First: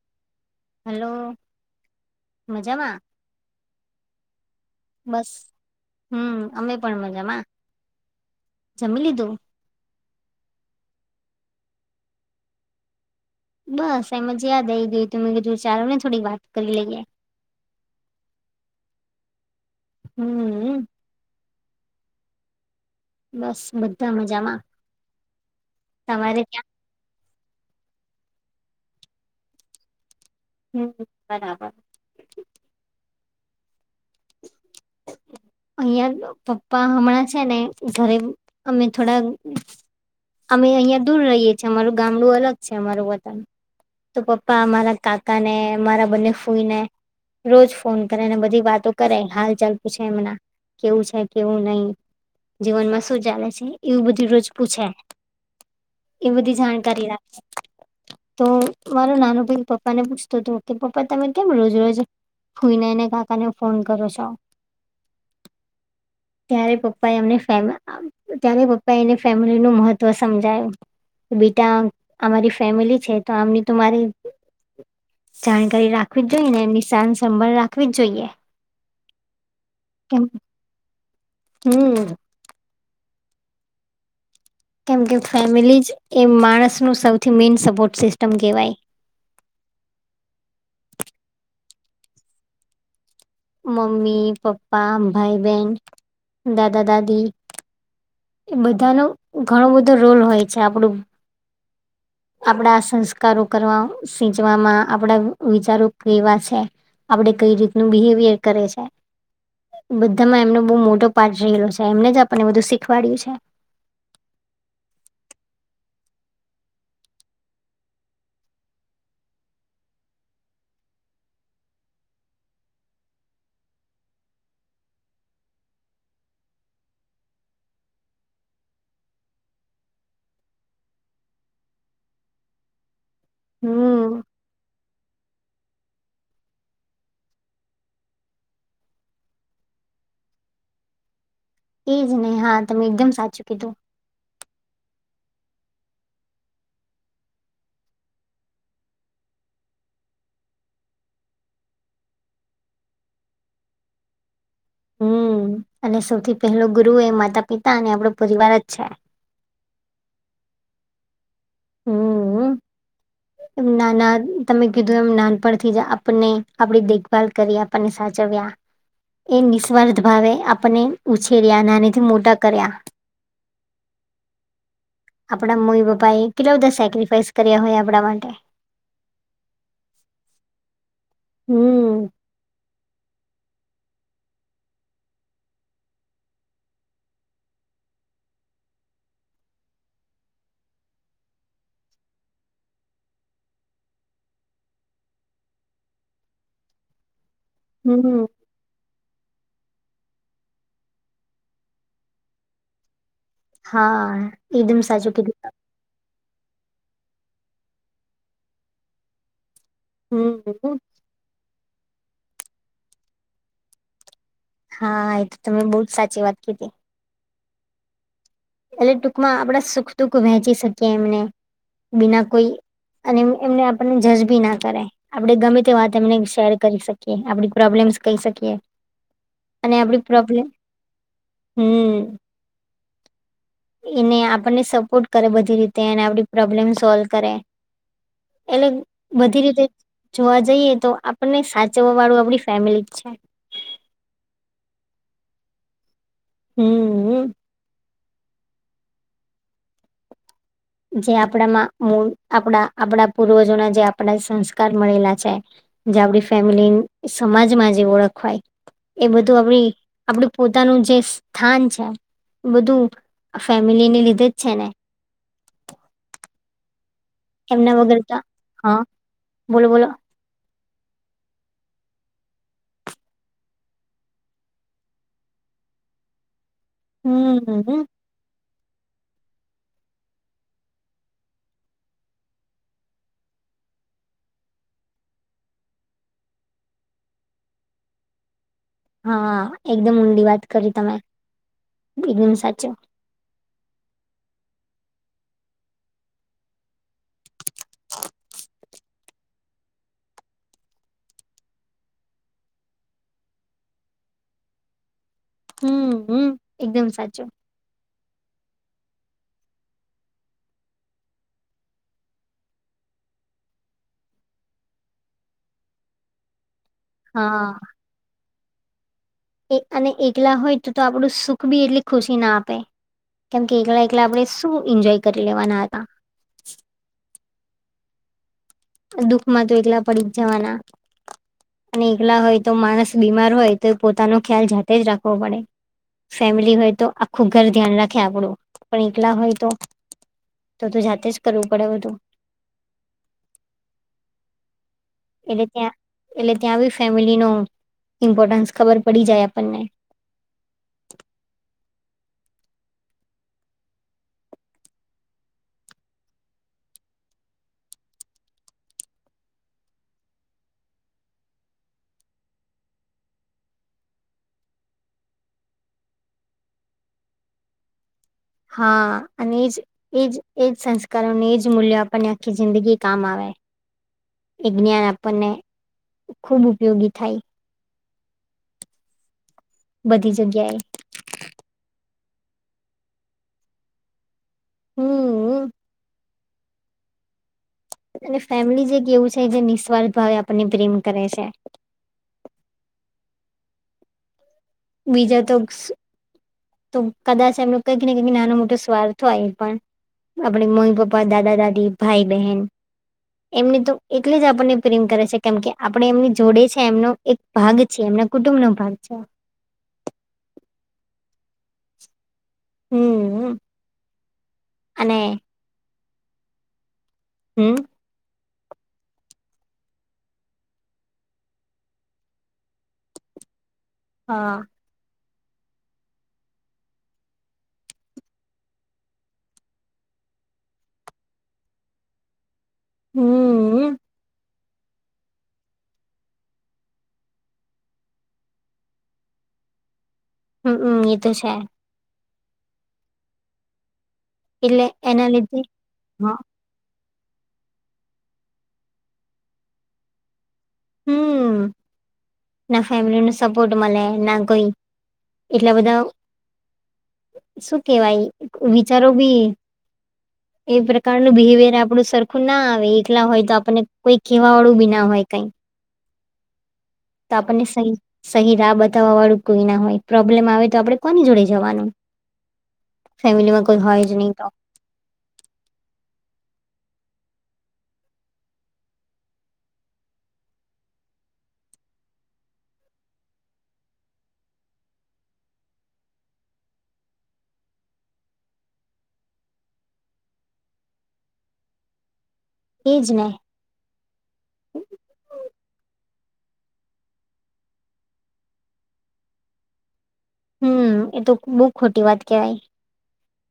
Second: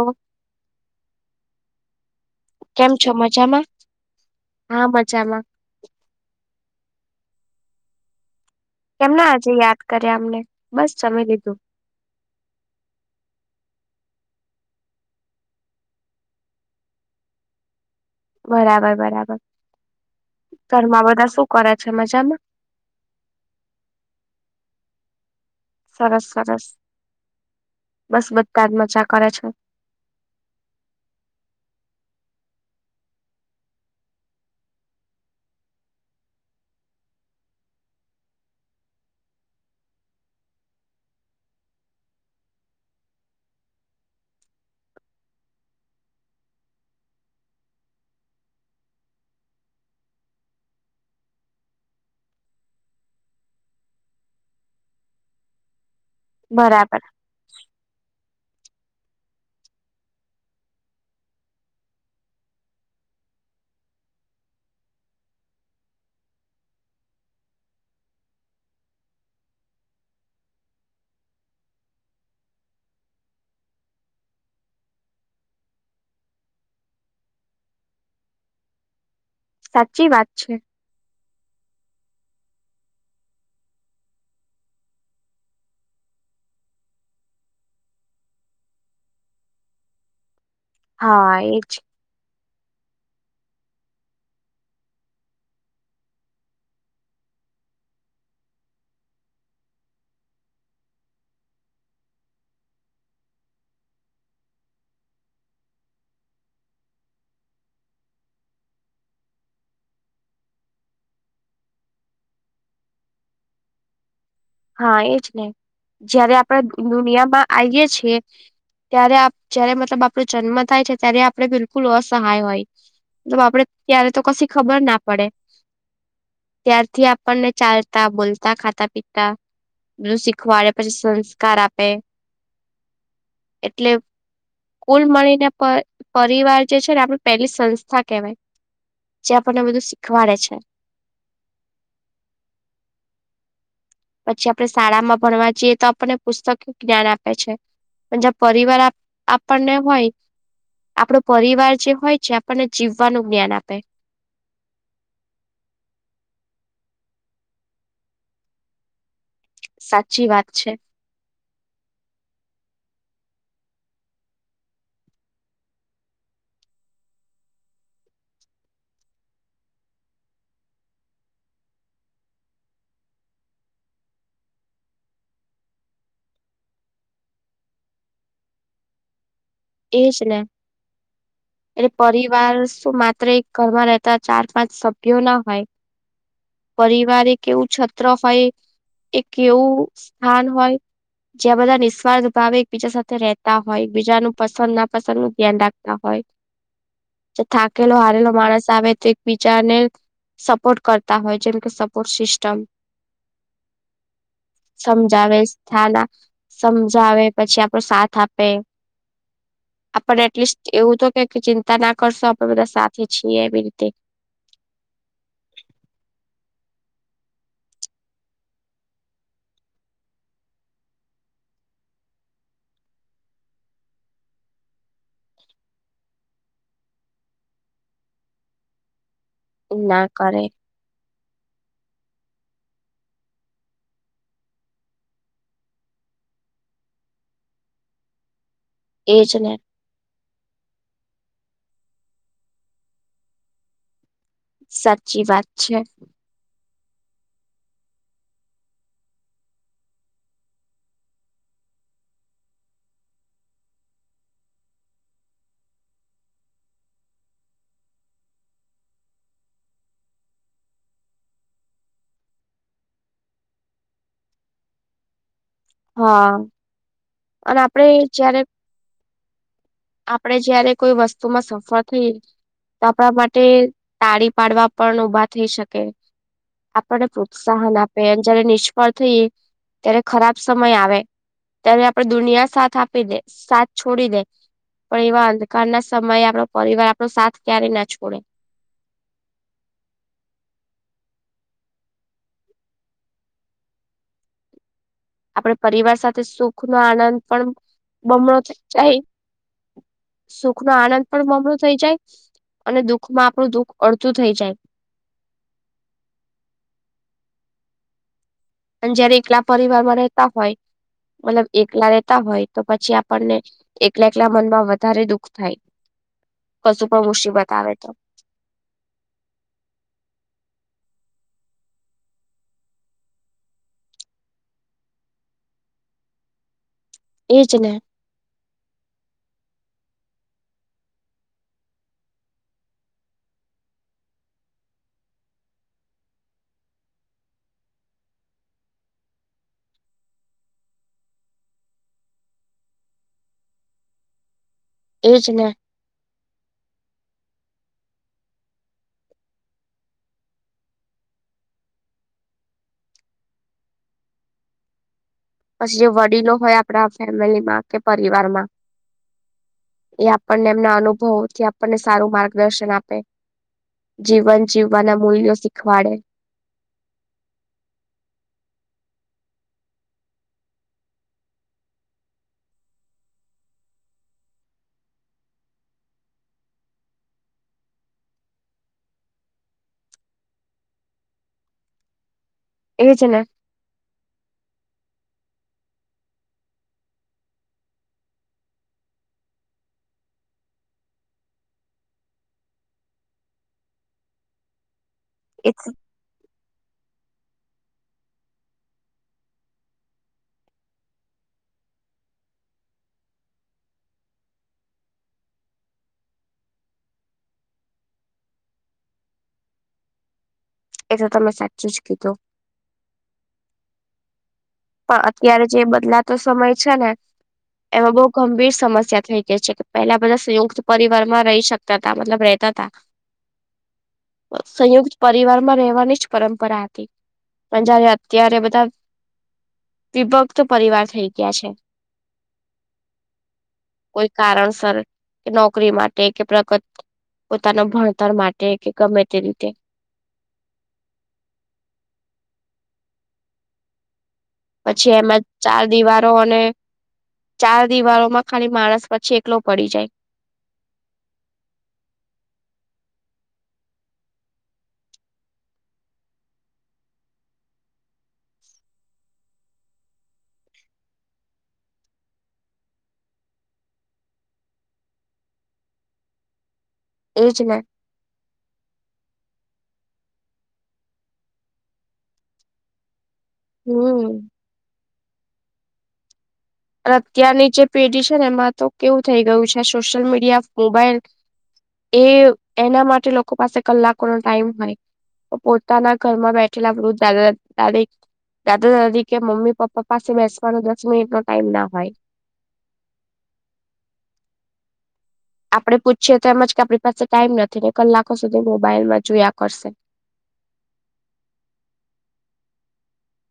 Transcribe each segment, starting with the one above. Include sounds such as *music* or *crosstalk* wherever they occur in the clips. હ. હલો. કેમ મજામાં છો મજામાં હા બસ મજામાં. હમ અમે પણ મજામાં જમી કેમ ના લીધું આજે યાદ કરે અમને બસ જમેહ્દ લીધું. બસ એમજ યાદ આવી ગયું તમે કીધું વિચારો ને થોડીક વાત કરી લઈએ. બરાબર બરાબર હમ ઘરમાં બધા શું કરે છે મજામાં. મા બસ બધા મજામાં સરસ તમારે સરસ ત્યાં બસ બધા જ મજા કરે છે. હમ બરાબર. અહિયાં પપ્પા હમણાં છે ને ઘરે અમે થોડા અમે અહિયાં દૂર રહીએ છીએમારું ગામડું અલગ છે અમારું વતન તો પપ્પા મારા કાકા ને મારા બંને ફૂઈ ને રોજ ફોન કરેને બધી વાતો કરે હાલ ચાલ પૂછે એમના. કેવું છે કેવું નહી. જીવનમાં શું ચાલે છે એવું બધી રોજ પૂછે એ બધી બરાબર જાણકારી રાખે *inaudible* તો મારો નાનો ભાઈ પપ્પા ને પૂછતો હતો કે પપ્પા તમે કેમ રોજ રજ ફૂઈનેને કાકાને ફોન કરો છો. ત્યારે પપ્પા એ અમને ત્યારે પપ્પા એને ફેમિલી નું મહત્વ સમજાયું. બેટા અમારી ફેમિલી છે તો આમની તો મારી જાણકારી રાખવી જ જોઈએ ને એમની સ સંંભાળ રાખવી જ જોઈએ. સાચી વાત છે. હમ્મ. કેમ કે ફેમિલીજ એ માણસ ન સૌથી મેન સપોર્ટ સિસ્ટમ કહેવાય. હા એ જ. મમ્મી પપ્પા ભાઈ બહેન દાદા દાદી એ બધાનો ઘણો બધો રોલ હોય છે આપણું આપણા સંસ્કારો કરવા સિચવામાં આપડા વિચારો કેવા છે આપડે કઈ રીતનું બિહેવિયર કરે છે. બધા માં એમનો બહુ મોટો પાઠ રહેલો છે એમને જ આપણને બધું શીખવાડય્યું છે. હા એજ ને જયારે આપડે દુનિયામાં આયીએ છીએ ત્યારે જય્યારે મતલબ આપણો જન્મ થાય છે ત્યારે આપણે બિલકુલ અસહાય હોય. મતલબ આપડે ત્યારે તો કશી ખબર ના પડે. ત્યારથી આપણને ચાલતા બોલતા ખાતા પીતા બધું શીખવાડે પછી સંસ્કાર આપે એટલે હમ કૂલ મલીને પરિવાર જે છે ને આપણી પહેલી સંસ્થા કેહેવાય. જે આપણને બધું શીખવાડે છે. એ જ ને હા તમે એકદમ સાચું કીધું. પછી આપણે શાળામાં ભણવા જઈએ તો આપણને પુસ્તકયુ જ્ઞાન આપે છે. જ પરિવાર આપણને હોય આપણો પરિવાર જે હોય છે આપણને જીવવાનું જ્ઞાન આપે. હમ્મ અને સૌથી પહેલો ગુરુ એ માતા પિતા અને આપણો પરિવાર જ છે. સાચી વાત છે. હમ્મ. નાના તમે કીધું એમ નાનપણથી જ આપણને આપડી દેખભાલ કરી આપણને સાચવ્યા. એ નિસ્વાર્થ ભાવે આપને ઉછેર્યા નાનીથી મોટા કર્યા. આપણા મમી પપ્પા એ કેટલા બધા સેક્રિફાઈસ કર્યા હોય આપણા માટે. એજ ને એટલે હમ પરિવાર શું માત્ર એક ઘરમાં રહેતા ચાર પાંચ સભ્યો ના હોય. પરિવાર એ કેવું છત્ર હોય એ કેવું સ્થાન હોય. જ્યાં બધા નિસ્વાર્થ ભાવે એકબીજા સાથે રહેતા હોય એકબીજાનું પસંદ ના પસંદ નું ધ્યાન રાખતા હોય તો થાકેલો હમ હારેલો માણસ આવે તો બીજાને સપોર્ટ કરતા હોય જેમ કે સપોર્ટ સિસ્ટમ હા એકદમ સાચું કીધું થા ના સમજાવે પછી આપડો સાથ આપે. આપણને એટલીસ્ટ હમ એવું તો કે ચિંતા ના કરશો આપણે બધા સાથે છીએ એવી રીતે. હા એ તો તમે બહુ જ સાચી વાત કીધી. એટલે ટૂંકમાં આપડા સુખ દુખ વહેંચી શકીએ એમને બિના કોઈ અને એમને આપણને જજ બી ના કરાય આપણે ગમે તે વાત એમને શેર કરી શકીએ આપણી પ્રોબ્લેમ્સ કહી શકીએ. અને ના આપડી કરે પ્રોબ્લેમ હમ્મ એને આપણને સપોર્ટ કરે બધી રીતે એને આપડી પ્રોબ્લેમ સોલ્વ કરે. એટલે એજ બધી ને રીતે જોવા જઈએ તો આપણને સાચવવા વાળું આપડી ફેમિલી જ છે. સાચી વાત છે. હમ્મ જે આપણામાં આપણા આપણા પૂર્વજોના જે આપણા સંસ્કાર મળેલા છે. જે આપડી ફેમિલી સમાજમાં જે ઓળખવાય એ બધું આપડી આપડું પોતાનું જે સ્થાન છે. બધું ફેમિલીને લીધે જ છે ને. *inaudible* હા અન એમના આપણે વગર તો જયારે આપ હા બોલો બોલો આપડે જયારે કોઈ વસ્તુમાં સફર થઈ તો આપણા માટે તાળી પાડવા પણ ઉભા થઈ શકે. આપને પ્રોત્સાહન હમ આપ જયારે નિષ્ફળ થઈએ ત્યારે ખરાબ સમય આવે ત્યારે આપ પણ દુનિયા સાથ આપી દે સાથ છોડી દે. પણ એવા અંધકાર ના સમયે આપણો પરિવાર આપણો સાથ ક્યારે ના છોડે. હા એકદમ ઊંડી વાત કરી તમે એકદમ સાચો. આપડે પરિવાર સાથે સુખ નો આનંદ પણ બમણો થ જાય. સુખ નો આનંદ પણ મમળું થઈ જાય અને દુઃખમાં આપણું દુઃખ અડધું થઈ જાય. હમ હમ એકદમ સાચું. અને જયારે એકલા પરિવારમાં રહેતા હોય મતલબ એકલા રહેેતા હોય તો પછી આપણને એકલા એકલા મનમાં વધારે દુઃખ થાય કશું પણ હા મુસીબત આવે તો. અને એકલા હોય તો તો આપડું સુખ બી એટલી ખુશી ના આપે. કેમ કે એકલા એકલા આપણે શું એન્જોય કરી લેવાના હતા. એજ ને. દુઃખમાં તો એટલા પડી જ જવાના. અને એકલા હોય તો માણસ બીમાર હોય તો પોતાનો ખ્યાલ જાતે જ રાખવો પડે. ફેમિલી હોય તો આખું ઘર ધ્યાન રાખે આપડું પણ એકલા હોય તો. તો તો જાતે જ કરવું પડે બધું. એજ એટલે ને ત્યાં એટલે ત્યાં બી ફેમિલી નો ઇમ્પોર્ટન્સ ખબર પડી જાય આપણને. પછી જે વડીલો હોય આપણા ફેમિલીમાં કે પરિવારમાં એ આપણને એમના અનુભવોથી આપણને સારું માર્ગદર્શન આપે. જીવન જીવવાના મૂલ્યો શીખવાડે. હા અને એજ એજ એજ સંસ્કારોને એજ મૂલ્યો આપણને આખી જિંદગી કામ આવે. એ જ્ઞાન આપણને ખૂબ ઉપયોગી થાય. બધી જગ્યાએ. એજ ને. હમઅ. અને ફેમિલી જે ક એવું છે જે નિસ્વાર્થ ભાવે આપણને પ્રેમ કરે છે. બીજા તો એ શું તો કદાચ એમનું કંઈક ને કઈક નાનો મોટો સ્વાર્થ હોય પણ આપણી મમ્મી-પપ્પા, દાદા-દાદી, ભાઈ-બહેન એમને તો એટલે જ આપણને પ્રેમ કરે છે કેમ કે આપણે એમની જોડે છે એમનો એક ભાગ છે એમના કુટુંબ નો ભાગ છે. એ તો તમે સાચું જ કીધું. હમઅ. પણ અત્યારે જે બદલાતો સમય છે ને હમ. એમાં બહુ ગંભીર સમસ્યા થઈ ગઈ છે કે પહેલા બધા સંયુક્ત પરિવાર માં રહી શકતા હતા મતલબ રહેતાતા. હા સંયુક્ત પરિવારમાં રહેવાની જ પરંપરા હતી. પણ જયારે અત્યારે બધા વિભક્ત પરિવાર થઈ ગ્યા છે. હમ કોઈ કારણસર કે નોકરી માટે, કે પ્રગત પોતાના ભણતર માટે કે ગમે તે રીતે. હમમ હમમ એ તો છે. એટલે પછી એના એમાં લીધે ચાર હ દિવારો અને ચાર દિવારો માં ખાલી માણસ પછી એકલો પડી જાય. હમમ. ના ફેમિલી નો સપોર્ટ મલે ના કોઈ એટલા બધા શું કેવાય વિચારો બી એ પ્રકારનું બિહેવિયર આપણું સરખું ના આવે એકલા હોય તો આપણને કોઈ કહેવા વાળું બી ના હોય કઈ. તો એજ આપણને ને. સહી સહી રાહ બતાવવા વાળું કોઈ ના હોય. પ્રોબ્લેમ આવે તો આપણે કોની જોડે જવાનું? ફેમિલી માં કોઈ હોય જ હમ. ની તો. અત્યારની જે પેઢી છે ને એમાં તો કેવું થઈ ગયું છે. સોશિયલ મીડિયા, મોબાઈલ એ એના માટે લોકો પાસે કલાકો નો ટાઈમ હોય. પણ પોતાના ઘરમાં બેઠેલા વૃદ્ધ દાદા, દાદી દાદા, દાદી કે મમ્મી, પપ્પા પાસે બેસવાનો દસ મિનિટ નો ટાઈમ ના હોય. એજ ને. આપડે પૂછીએ તો એમજ કે આપણી પાસે ટાઈમ નથી ને કલાકો સુધી મોબાઈલમાં જોયા કરશે. હમમ એ તો બો ખોટી વાત કેહેવાય.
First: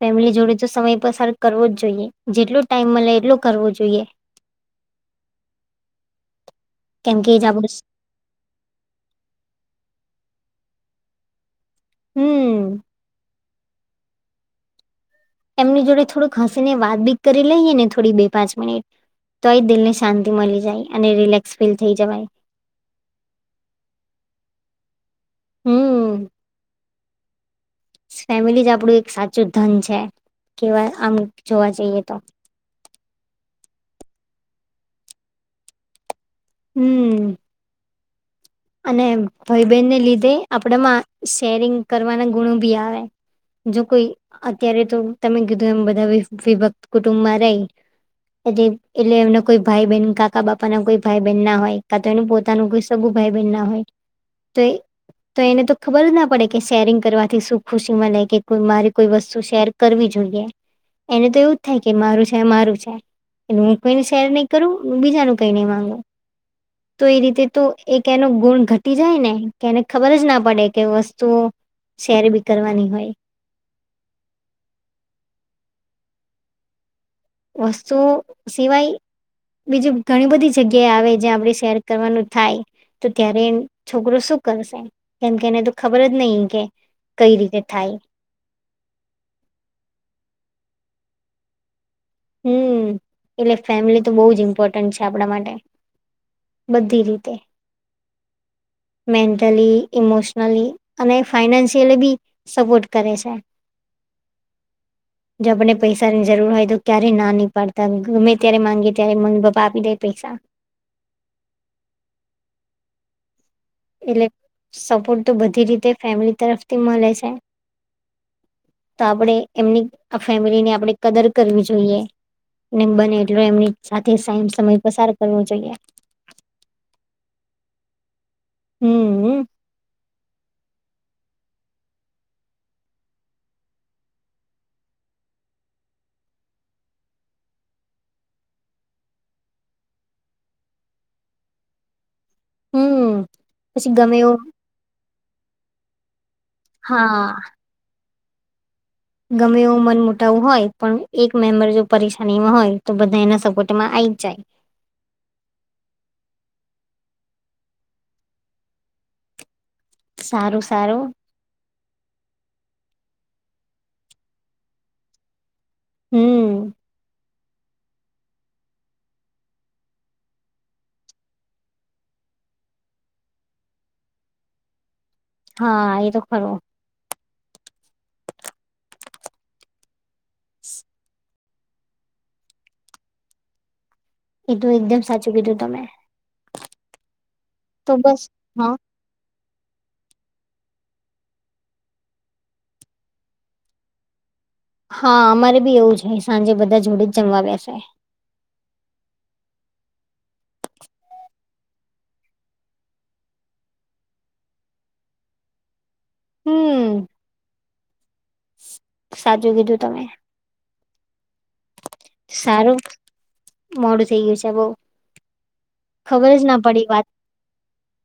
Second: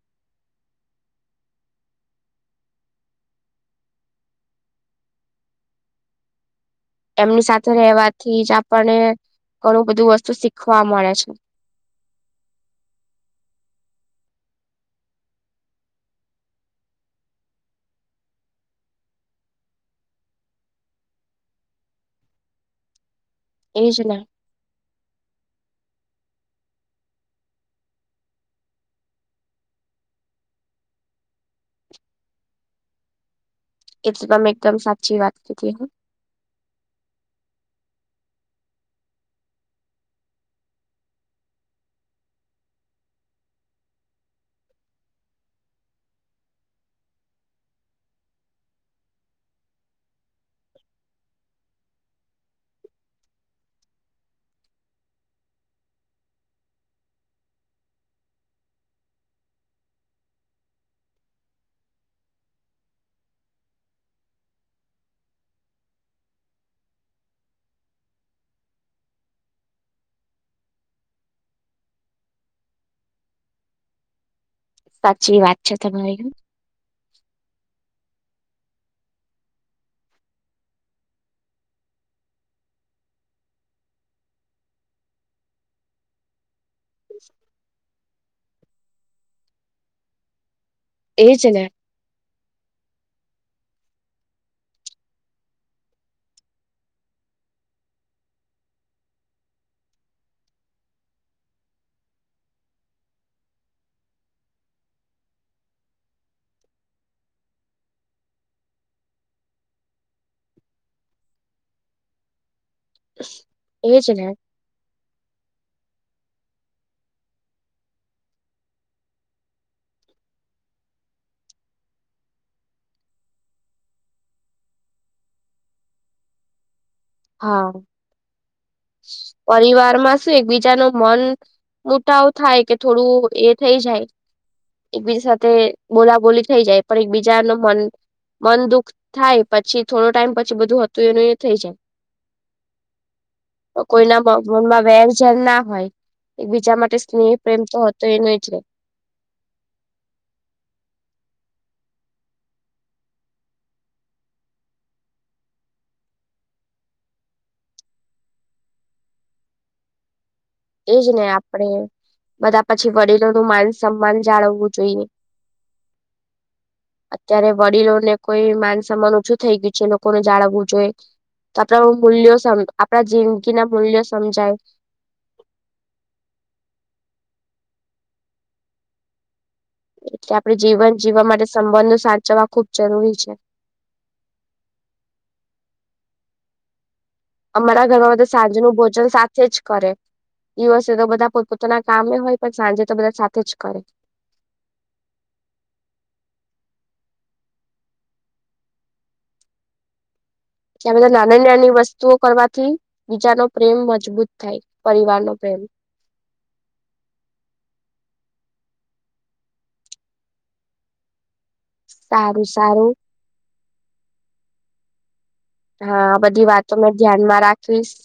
ફેમિલી જોડે તો સમય પસાર કરવો જ જોઈએ જેટલો ટાઈમ મળે એટલો કરવો જોઈએ. *inaudible* એમની આપણું સાથે રહેવાથી જ આપણને ઘણું બધું વસ્તુ શીખવા મળે છે. હમમ. એમની જોડે થોડુંક હસી ને વાત બીત કરી લઈએ ને થોડી બે- પાંચ મિનિટ તોયે દિલ ને શાંતિ મળી જાય અને રિલેક્સ ફીલ થઈ જવાય. એ જ ને. હમમ ફેમિલી જ આપડું એક સાચું ધન છે. કેવા આમ જોવા જઈએ તો એ તો તમે એકદમ સાચી વાત કીધી હા. હમમ. અને ભઈ બહેનને લીધે આપડામાં શેરિંગ કરવાના ગુણો બી આવે. જો કોઈ અત્યારે તો તમે કીધું એમ બધા વિભક્ત કુટુંબમાં રેય એટલે એમના કોઈ ભાઈ - બહેન, કાકા - બાપા ના કોઈ ભાઈ - બહેન ના હોય કા તો એનું પોતાનું કોઈ સગુ ભાઈ બેન ના હોય તો એ તો એને તો ખબર જ ના પડે કે શેરિંગ કરવાથી શું ખુશી મલે કે કોઈ મારી કોઈ વસ્તુ શેર કરવી જોઈએ એને તો એવું જ થાય કે મારું છે, મારું છે. હું કોઈને શેર નહી કરું, બીજાનું કઈ નહી માંગુ. તો એ રીતે તો એક એનો ગુણ ઘટી જાય ને કે એને ખબર જ ના પડે કે વસ્તુઓ શેર બી કરવાની હોય. સાચી વાત છે તમારી. વસ્તુ સિવાય બીજી ઘણી બધી જગ્યાએ આવે જ્યાં આપણે શેર કરવાનું થાય. તો ત્યારે છોકરો શું કરશે કેમકે એને તો ખબર જ નહી કે કઈ રીતે થાય? એજ ને. હમમ એટલે ફેમિલી તો બો જ ઇમ્પોર્ટન્ટ છે આપણા માટે. બધી રીતે મેન્ટલી ઇમોશનલી અને ફાઈનાન્શિયલી બી સપોર્ટ કરે છે જો આપણને પૈસાની જરૂર હોય તો ક્યારે ના ની પાડતા ને ગમે ત્યારે માંગે ત્યારે મમ્મી પપ્પા આપી દે પૈસા હ એટલે સપોર્ટ તો બધી રીતે ફેમલી તરફથી મલે છે તો આપણેે એમની આ ફેમિલીની આપણે કદર કરવી જોઈએ ને બને એટલો એમની સાથે સમ સમય પસાર કરવો જોઈએ હા હમ પરિવારમાં શું એકબીજાનુ મન મુતાવ થાય કે થોડું એ થઇ જાય એકબીજા સાથે બોલાબોલી થઈ જાય પણ એકબીજાનું મન મન દુુઃખ થાય પછી થોડો ટાઈમ પછી બધું હતું એનું એ થઈ જાય હમ્મ તો કોઈના મનમાં વેર ઝેર ના હોય એકબીજા માટે સ્નેહ હા પ્રેમ તો તો એનો એ છે ગમે એવો મન મોટાવ હોય પણ એક મેમ્બર જો પરેશાનીમાં હોય તો બધા એના સપોર્ટમાં આઈ જ જાય સારું એજ સારું ને આપડે બધા પછી વડીલોનું માન સન્માન જાળવવું જોઈએ હમ્મ અત્યારે વડીલોને કોઈ માન સમ્માન ઓછું થઈ ગયું છે એ લોકોને જાળવવું જોઈએ તો આપણા મૂલ્યો સમ આપણા જિંદગીના મૂલ્યો સમજાય હાં એ તો ખરુ એટલે આપડે જીવન જીવવા માટે સંબંધો સાચવવા ખુબ જરૂરી છે એ તો એકદમ સાચું કીધું તમે અમારા તો ઘરમાં બસ બધા સાંજનું હા ભોજન સા થે જ કરે દિવસે તો બધા પોત પોતાના કામે હોય પણ સાંજે તો બધા સાથે જ કરે હાં અમારે બી એવું જ હોય સાંજે બધા જોડે જ જમવા બેસે ત્યાં બધા નાના નાની વસ્તુઓ કરવાથી બીજાનો પ્રેમ મજબૂત થાય પરિવારનો પ્રેમ હમ્મ સાચું કીધું તમે સારું મોડું થઇ ગયું છે બઉ હા ખબર જ બધી ના વાતો પડી મે વાત ધ્યાનમાં રાખીશ